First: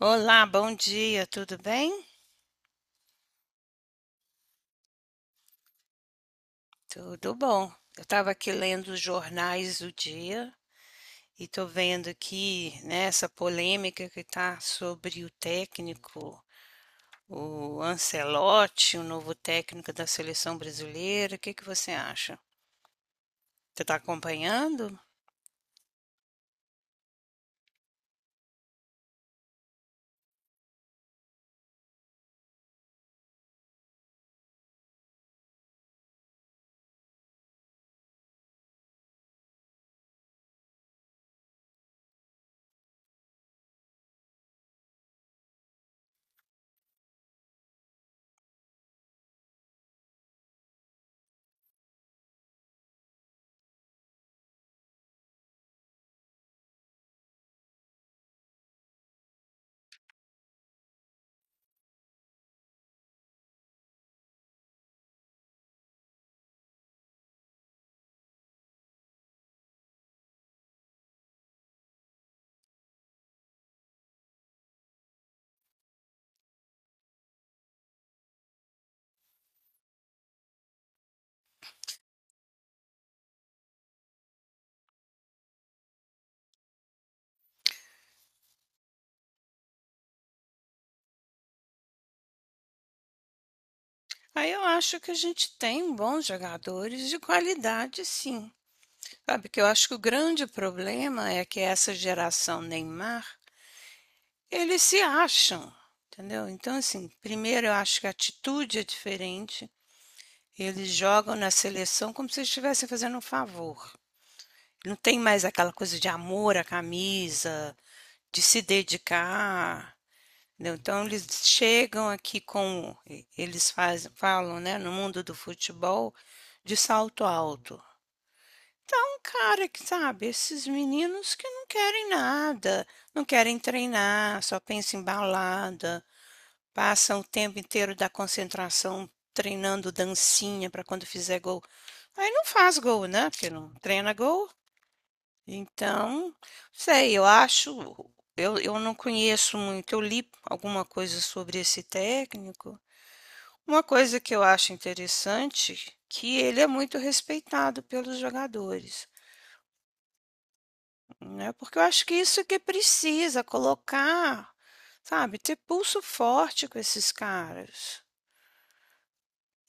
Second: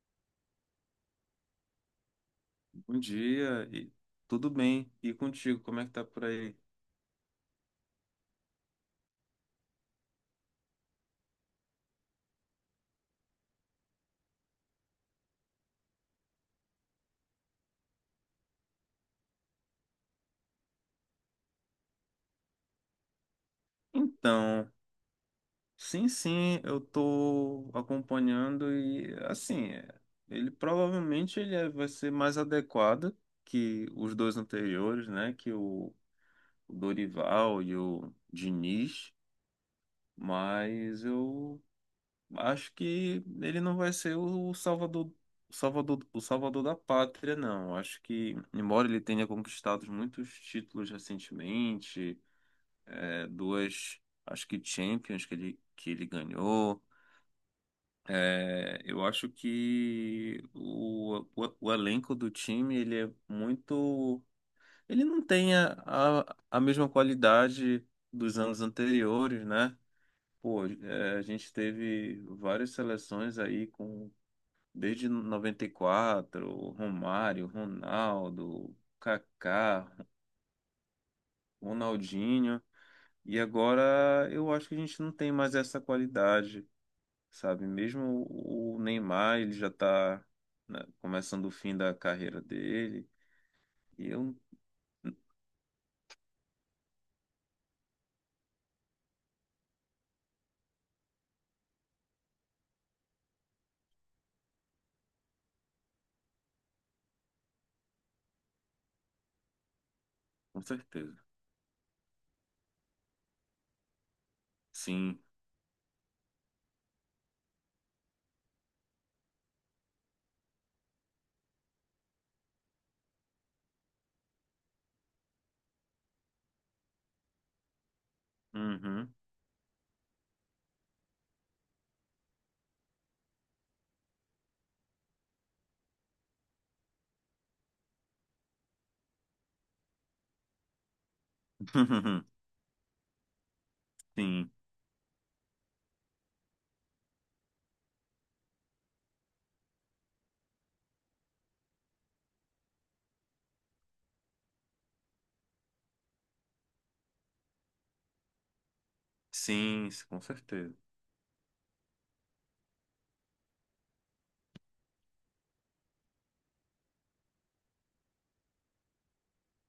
Olá, bom dia, tudo bem? Bom dia, e tudo bem? E contigo, como é que tá por aí? Tudo bom. Eu estava aqui lendo os jornais do dia e estou vendo aqui, né, essa polêmica que está sobre o técnico, o Ancelotti, o novo técnico da seleção brasileira. O que que você acha? Você está Então, acompanhando? sim, sim, eu tô acompanhando e assim, ele provavelmente ele é- vai ser mais adequado que os dois anteriores, né? O Dorival e o Diniz, mas eu acho que ele não vai ser o salvador, salvador, o salvador da pátria, não. Acho que, embora ele tenha conquistado muitos títulos recentemente duas, acho que Champions que ele ganhou. É, eu acho que o elenco do time ele é muito. Ele não tem a mesma qualidade dos anos anteriores, né? Pô, é, a gente teve várias seleções aí com desde 94 Romário, Ronaldo, Kaká, Ronaldinho. E agora eu acho que a gente não tem mais essa qualidade, sabe? Mesmo o Neymar, ele já tá, né, começando o fim da carreira dele. E eu, Aí eu acho que a gente tem bons jogadores de qualidade, sim. Sabe que eu acho que o grande problema é que essa geração Neymar, eles se acham, entendeu? Então, assim, primeiro eu acho que a atitude é diferente. com Eles certeza. jogam na seleção como se estivessem fazendo um favor. Não tem Sim. mais aquela coisa de amor à camisa, de se dedicar, entendeu? Então eles chegam aqui com. Eles fazem, falam, né, no mundo do futebol, de salto alto. Uhum. Então, cara, que sabe, esses meninos que não querem nada, não querem treinar, só pensam em balada, passa o tempo inteiro da concentração treinando dancinha para quando fizer gol. Aí não faz gol, né, porque não treina gol. Sim. Então, sei, eu acho, eu não conheço muito, eu li alguma coisa sobre esse técnico. Uma coisa que eu acho interessante, que ele é muito respeitado pelos jogadores, Sim, com certeza. né, porque eu acho que isso que precisa, colocar, sabe, ter pulso forte com esses caras.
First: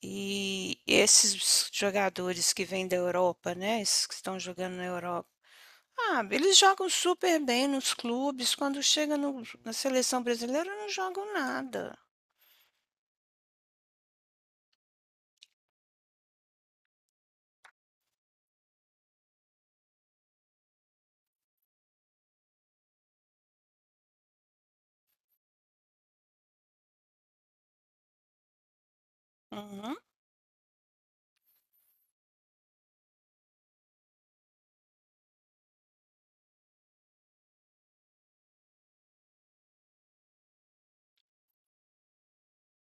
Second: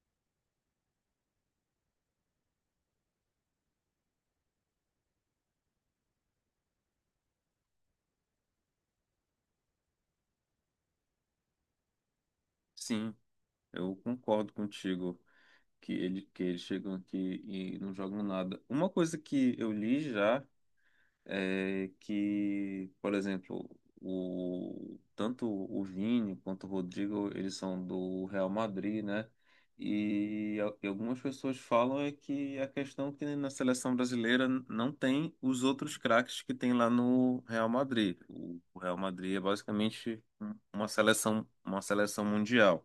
E esses jogadores que vêm da Europa, né? Esses que estão jogando na Europa. Ah, eles jogam super bem nos clubes, quando chega na seleção brasileira não jogam nada. Sim, eu concordo contigo que eles chegam aqui e não jogam nada. Uma coisa que eu li já é que, por exemplo, tanto o Vini quanto o Rodrigo, eles são do Real Madrid, né? Uhum. E algumas pessoas falam é que a questão é que na seleção brasileira não tem os outros craques que tem lá no Real Madrid. O Real Madrid é basicamente uma seleção mundial.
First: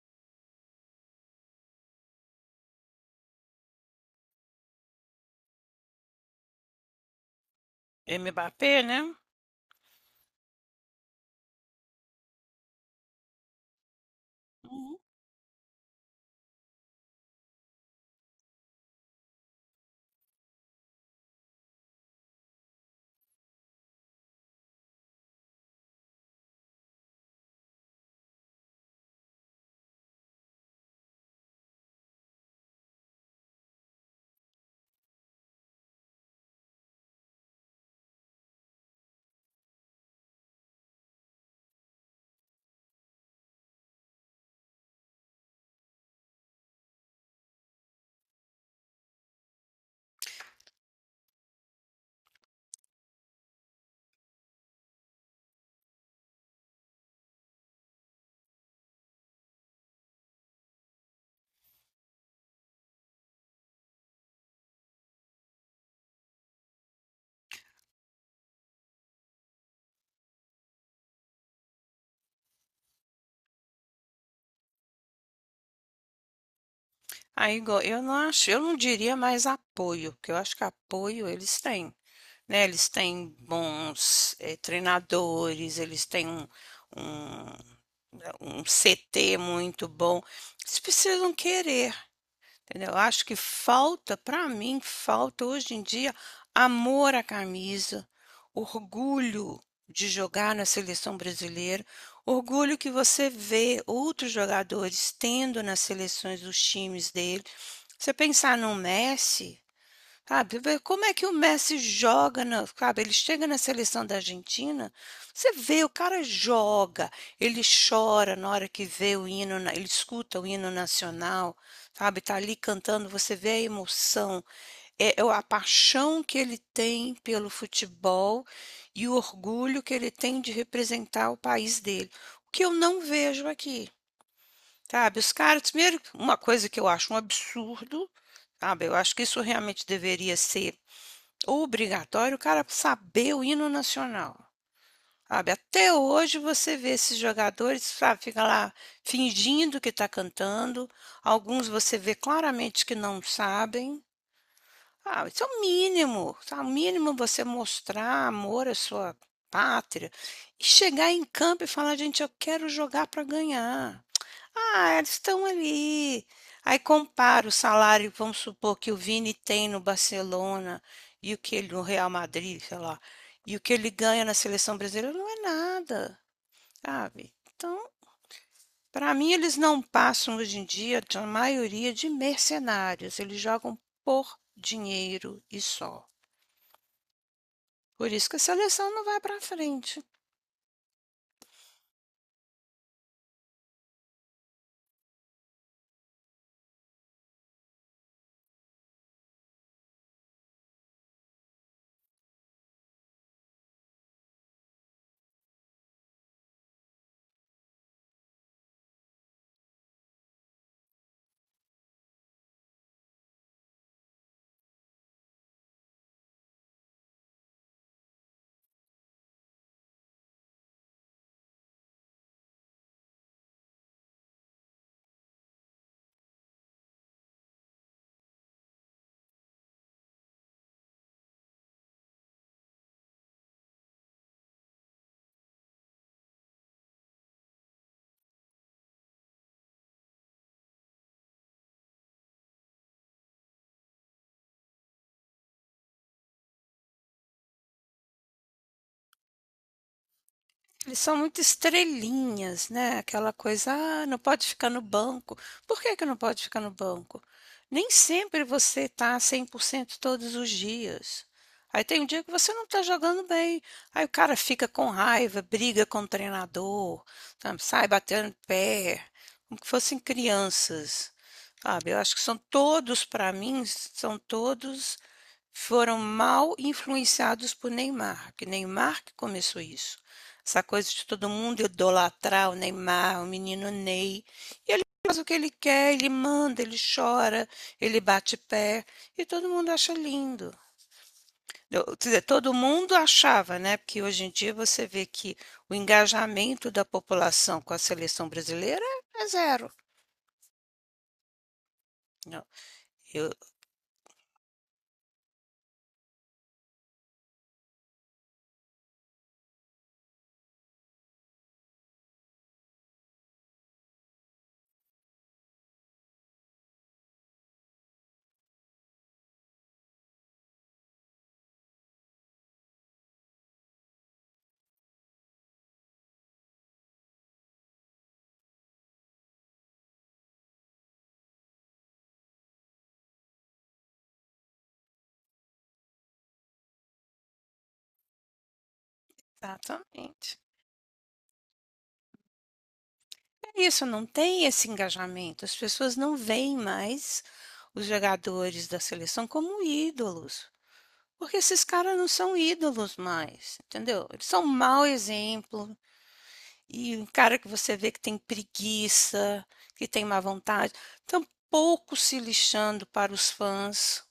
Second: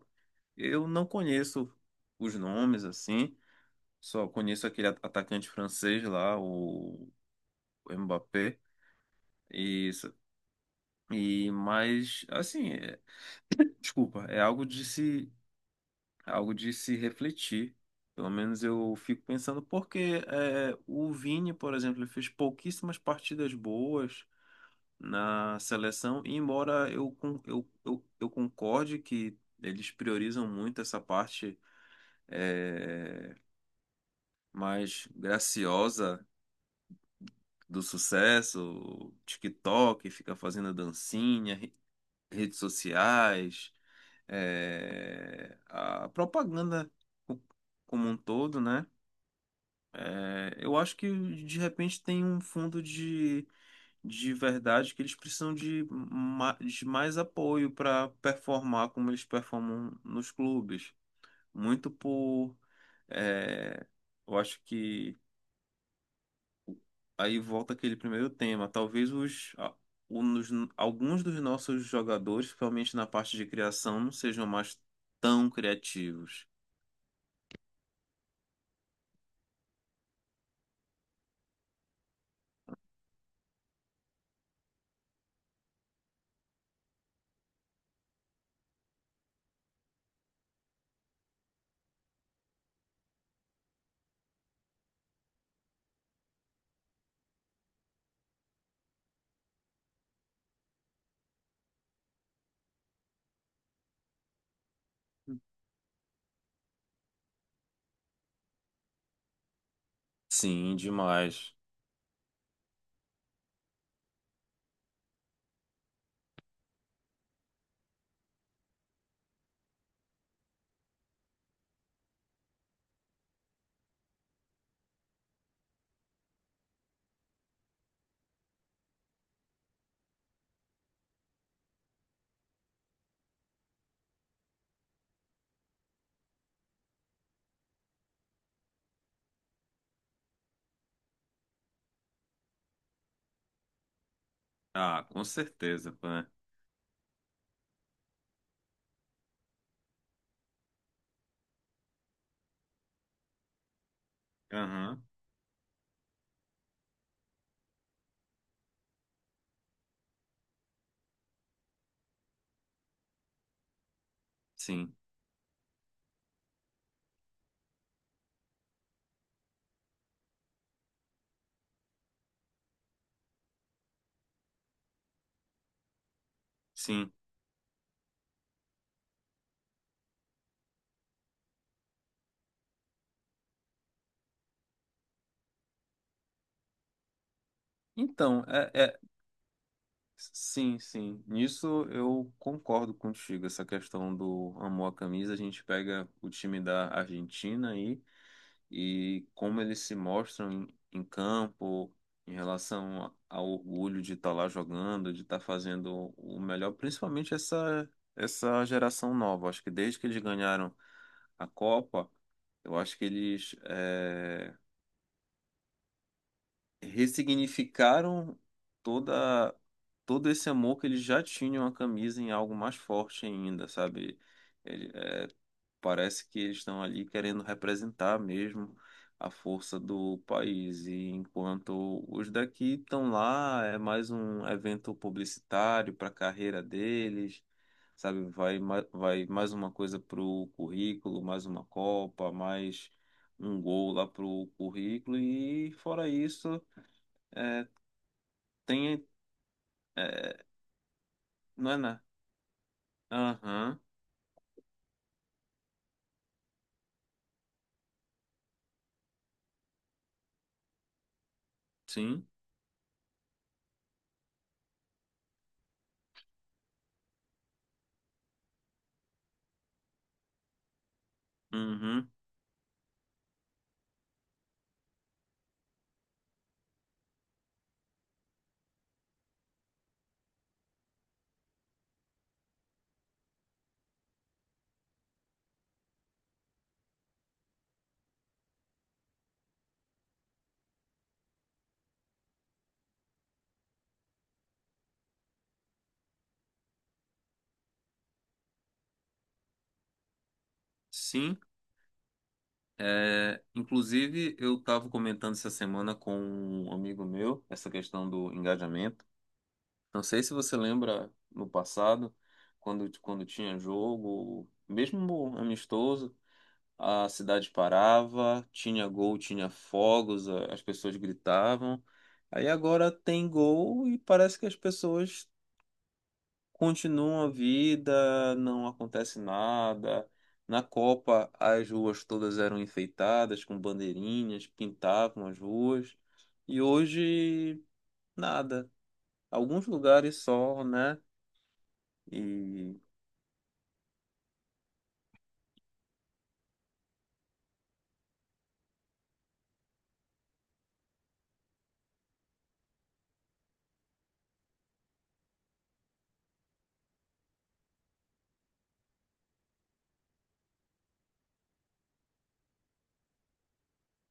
Eu não conheço os nomes assim, só conheço aquele atacante francês lá, o Mbappé. Mbappé, né? E e mas assim, é- Desculpa, Uhum. Algo de se refletir. Pelo menos eu fico pensando porque é, o Vini, por exemplo, ele fez pouquíssimas partidas boas na seleção, e embora eu concorde que eles priorizam muito essa parte, é, mais graciosa do sucesso, TikTok, fica fazendo dancinha, redes sociais, é, a propaganda co- como um todo, né? É, eu acho que de repente tem um fundo de verdade que eles precisam de mais apoio para performar como eles performam nos clubes. Muito por. É, eu acho que aí volta aquele primeiro tema. Talvez o- alguns dos nossos jogadores, principalmente na parte de criação, não sejam mais tão criativos. Aí, igual, eu não acho, eu não diria mais apoio, porque eu acho que apoio eles têm, né? Eles têm bons treinadores, eles têm um, um um CT muito bom. Eles precisam querer, entendeu? Acho que falta, para mim, falta hoje em dia amor à camisa, orgulho de jogar na seleção brasileira, orgulho que você vê outros jogadores tendo nas seleções dos times dele. Você pensar no Messi. Sabe, Sim, vê como é que o demais. Messi joga na, sabe, ele chega na seleção da Argentina, você vê, o cara joga, ele chora na hora que vê o hino, ele escuta o hino nacional, sabe, tá ali cantando, você vê a emoção, é, é a paixão que ele tem pelo futebol e o orgulho que ele tem de representar o país dele, o que eu não vejo aqui, sabe, os caras, primeiro, uma coisa que eu acho um absurdo, sabe, eu acho que isso realmente deveria ser obrigatório, o cara saber o hino nacional, Ah, com sabe. Até certeza, pô, né? hoje você vê esses jogadores, sabe, fica lá fingindo que está cantando, alguns você vê claramente que não sabem. Aham, Ah, isso é o mínimo, sabe, o mínimo você mostrar amor à sua pátria e chegar em campo e falar: "Gente, eu quero jogar para ganhar". sim, Ah, eles estão ali. Aí compara o salário, vamos supor, que o Vini tem no Barcelona e o que ele no Real Madrid, sei lá, e o que ele ganha na seleção brasileira não é nada, sim. sabe? Então, para mim, eles não passam hoje em dia, a maioria, de mercenários. Eles jogam por dinheiro e só. Por isso que a Então, é, seleção é- não vai para frente. Sim, sim. Nisso eu concordo contigo. Essa questão do amor à camisa, a gente pega o time da Argentina aí e como eles se mostram em, em campo, em relação ao orgulho de estar lá jogando, de estar fazendo o melhor, principalmente essa, essa geração nova. Acho que desde que eles ganharam a Copa, eu acho que eles, eh, ressignificaram toda todo esse amor que eles já tinham à camisa em algo mais forte ainda, sabe? Ele- é, Parece que eles estão ali querendo representar mesmo a força do país, e enquanto os daqui estão lá, é mais um evento publicitário para a carreira deles. Sabe, vai mais uma coisa pro currículo, mais uma Copa, mais um gol lá pro currículo, e fora isso, é, tem. É, Eles são muito não é na. estrelinhas, né, aquela coisa: Aham, "Ah, não pode ficar no banco". Por que que não pode ficar no banco? Nem sempre você tá 100% todos os dias. Aí tem um dia sim. que você não tá jogando bem, aí o cara fica com raiva, briga com o treinador, sabe, sai batendo pé, como que fossem crianças, sabe. Eu Uhum, acho que são todos, para mim, são todos, foram mal influenciados por Neymar, porque Neymar que começou isso. Essa coisa de todo mundo idolatrar o Neymar, o menino Ney. E ele faz o que ele quer, ele manda, ele chora, ele bate pé. E todo mundo acha lindo. Quer dizer, todo mundo achava, né? Porque hoje em dia você vê que o engajamento da população com a seleção brasileira é zero. sim. Não, eu- É, inclusive, eu estava comentando essa semana com um amigo meu essa questão do engajamento. Não sei se você lembra no passado, quando tinha jogo, mesmo amistoso, a cidade parava, tinha gol, tinha fogos, as pessoas gritavam. Aí agora tem gol e parece que as pessoas continua a vida, não acontece nada. Na Copa, as ruas todas eram enfeitadas com bandeirinhas, pintavam as ruas. E hoje, nada. Alguns lugares exatamente. só, né? E. É isso, não tem esse engajamento. As pessoas não veem mais os jogadores da seleção como ídolos. Porque esses caras não são ídolos mais, entendeu? Eles são um mau exemplo. E um cara que você vê que tem preguiça, que tem má vontade, tão pouco se lixando para os fãs,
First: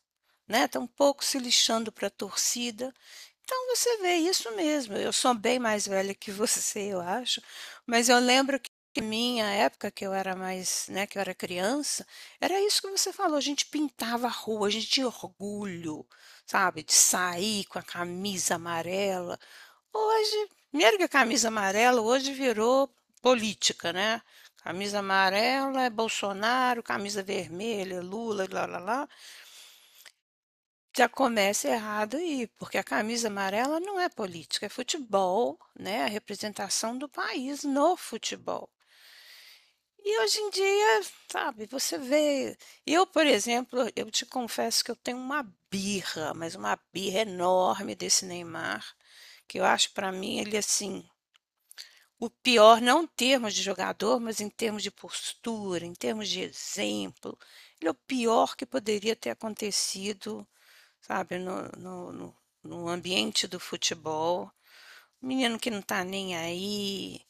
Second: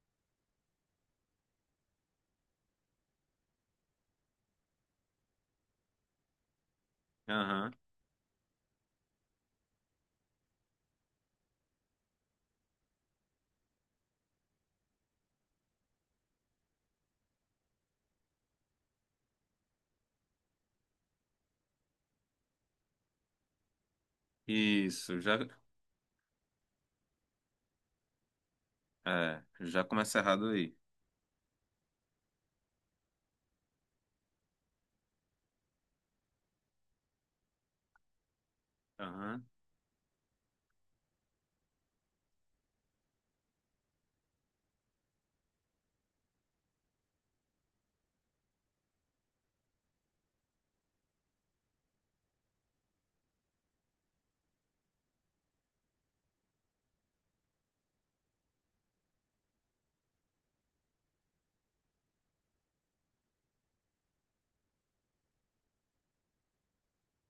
né? Tão pouco se lixando para a torcida. Então você vê, isso mesmo. Eu sou bem mais velha que você, eu acho, Aham. mas eu lembro que na minha época, que eu era mais, né, que eu era criança, era isso que você falou, a gente pintava a rua, a gente tinha orgulho, sabe, de sair com a camisa amarela. Hoje, primeiro que a camisa amarela hoje virou política, né? Camisa Isso, já. amarela é Bolsonaro, camisa vermelha é Lula, lá, lá, lá. É, já começa errado aí. Já começa errado aí, porque a camisa amarela não é política, é futebol, né? A representação do país no futebol. Aham. E hoje em dia, sabe, você vê. Eu, por exemplo, eu te confesso que eu tenho uma birra, mas uma birra enorme desse Neymar, que eu acho, para mim ele assim, o pior não em termos de jogador, mas em termos de postura, em termos de exemplo. Ele é o pior que poderia ter acontecido, sabe, no ambiente do futebol. Um menino que não tá nem aí,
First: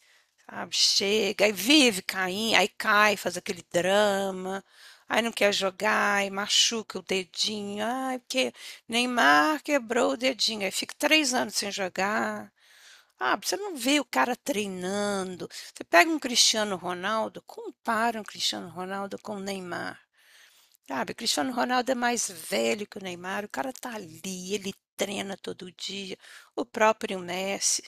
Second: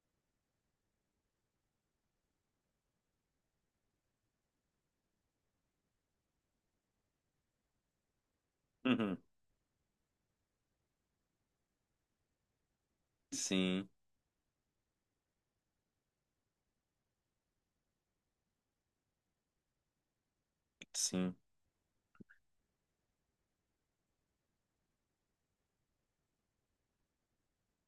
sabe, chega e vive caindo, aí cai, faz aquele drama, aí não quer jogar, aí machuca o dedinho, ai, porque Uhum. Neymar quebrou o dedinho, aí fica três anos sem jogar. Ah, você não Sim, vê o cara treinando. Você pega um Cristiano Ronaldo, compara um Cristiano Ronaldo com o Neymar. Sabe, o sim. Cristiano Ronaldo é mais velho que o Neymar, o cara tá ali, ele treina todo dia, o próprio Messi.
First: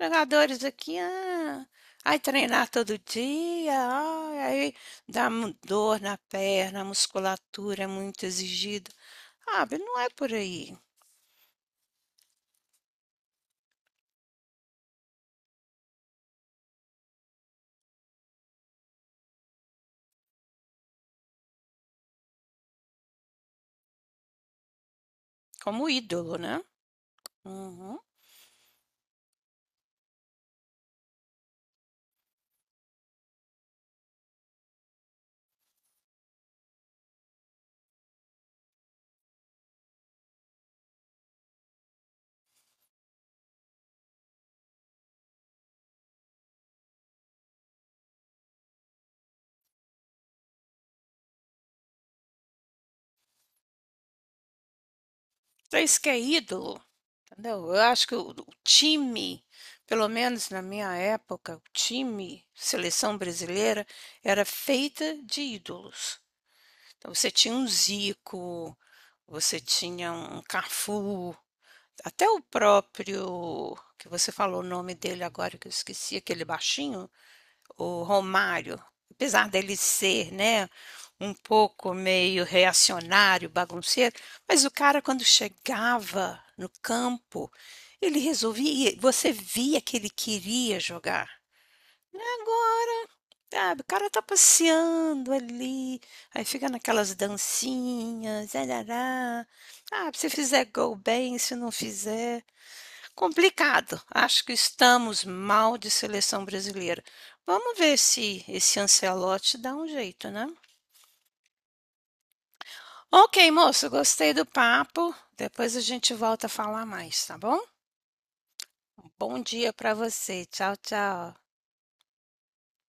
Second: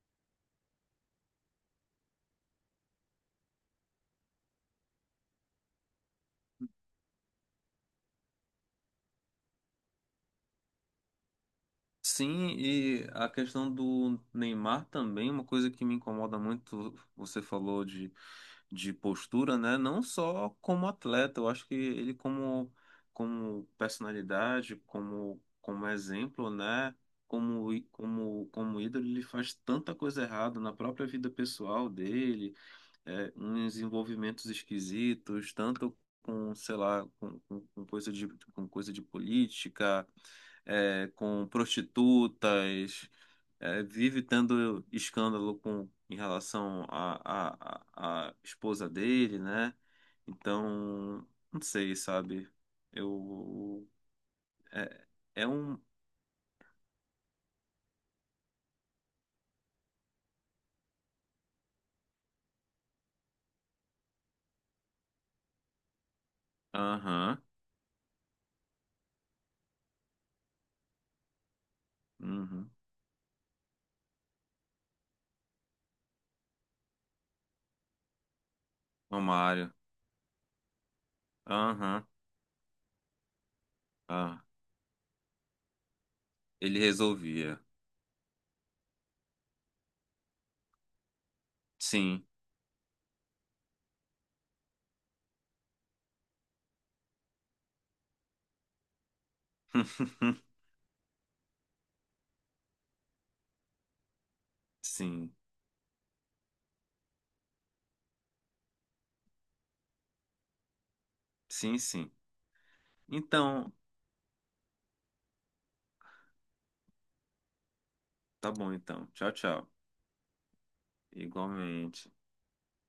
Jogadores aqui, ah, aí treinar todo dia, ai, aí dá dor na perna, a musculatura é muito exigida. Sabe, não é por aí. Sim, e a questão do Neymar também, uma coisa que me incomoda muito, você falou de postura, né? Não só como atleta, eu acho que ele como, como personalidade, como, como Como ídolo, exemplo, né? né? Uhum. Como ídolo, ele faz tanta coisa errada na própria vida pessoal dele, é, uns envolvimentos esquisitos, tanto com, sei lá, com coisa de política, é, com prostitutas, é, vive tendo escândalo com, em relação à esposa dele, né? Então, não sei, sabe? Eu. É, é um. Vocês que é ídolo? Entendeu? Eu acho que o time, pelo menos na minha época, o time, seleção brasileira, era feita de ídolos. Então você Aham. tinha um Zico, você tinha um Cafu, até o Uhum. próprio, que você falou o nome dele agora que eu esqueci, aquele baixinho, o Romário, O apesar Mário. dele ser, né, um pouco Aham. meio reacionário, bagunceiro, Ah, mas o cara quando chegava no ele campo, resolvia. ele resolvia, você via que ele queria jogar. Sim. Agora, sabe, o cara tá passeando ali, aí fica naquelas dancinhas, arará. Ah, se fizer gol bem, se não fizer. Complicado. Acho que estamos Sim. mal de seleção brasileira. Vamos ver se esse Ancelotti dá um jeito, né? Sim, sim. Ok, Então, moço, gostei do papo. Depois a gente volta a falar mais, tá bom? tá bom então. Tchau, Bom dia tchau. para você. Tchau, tchau. Igualmente.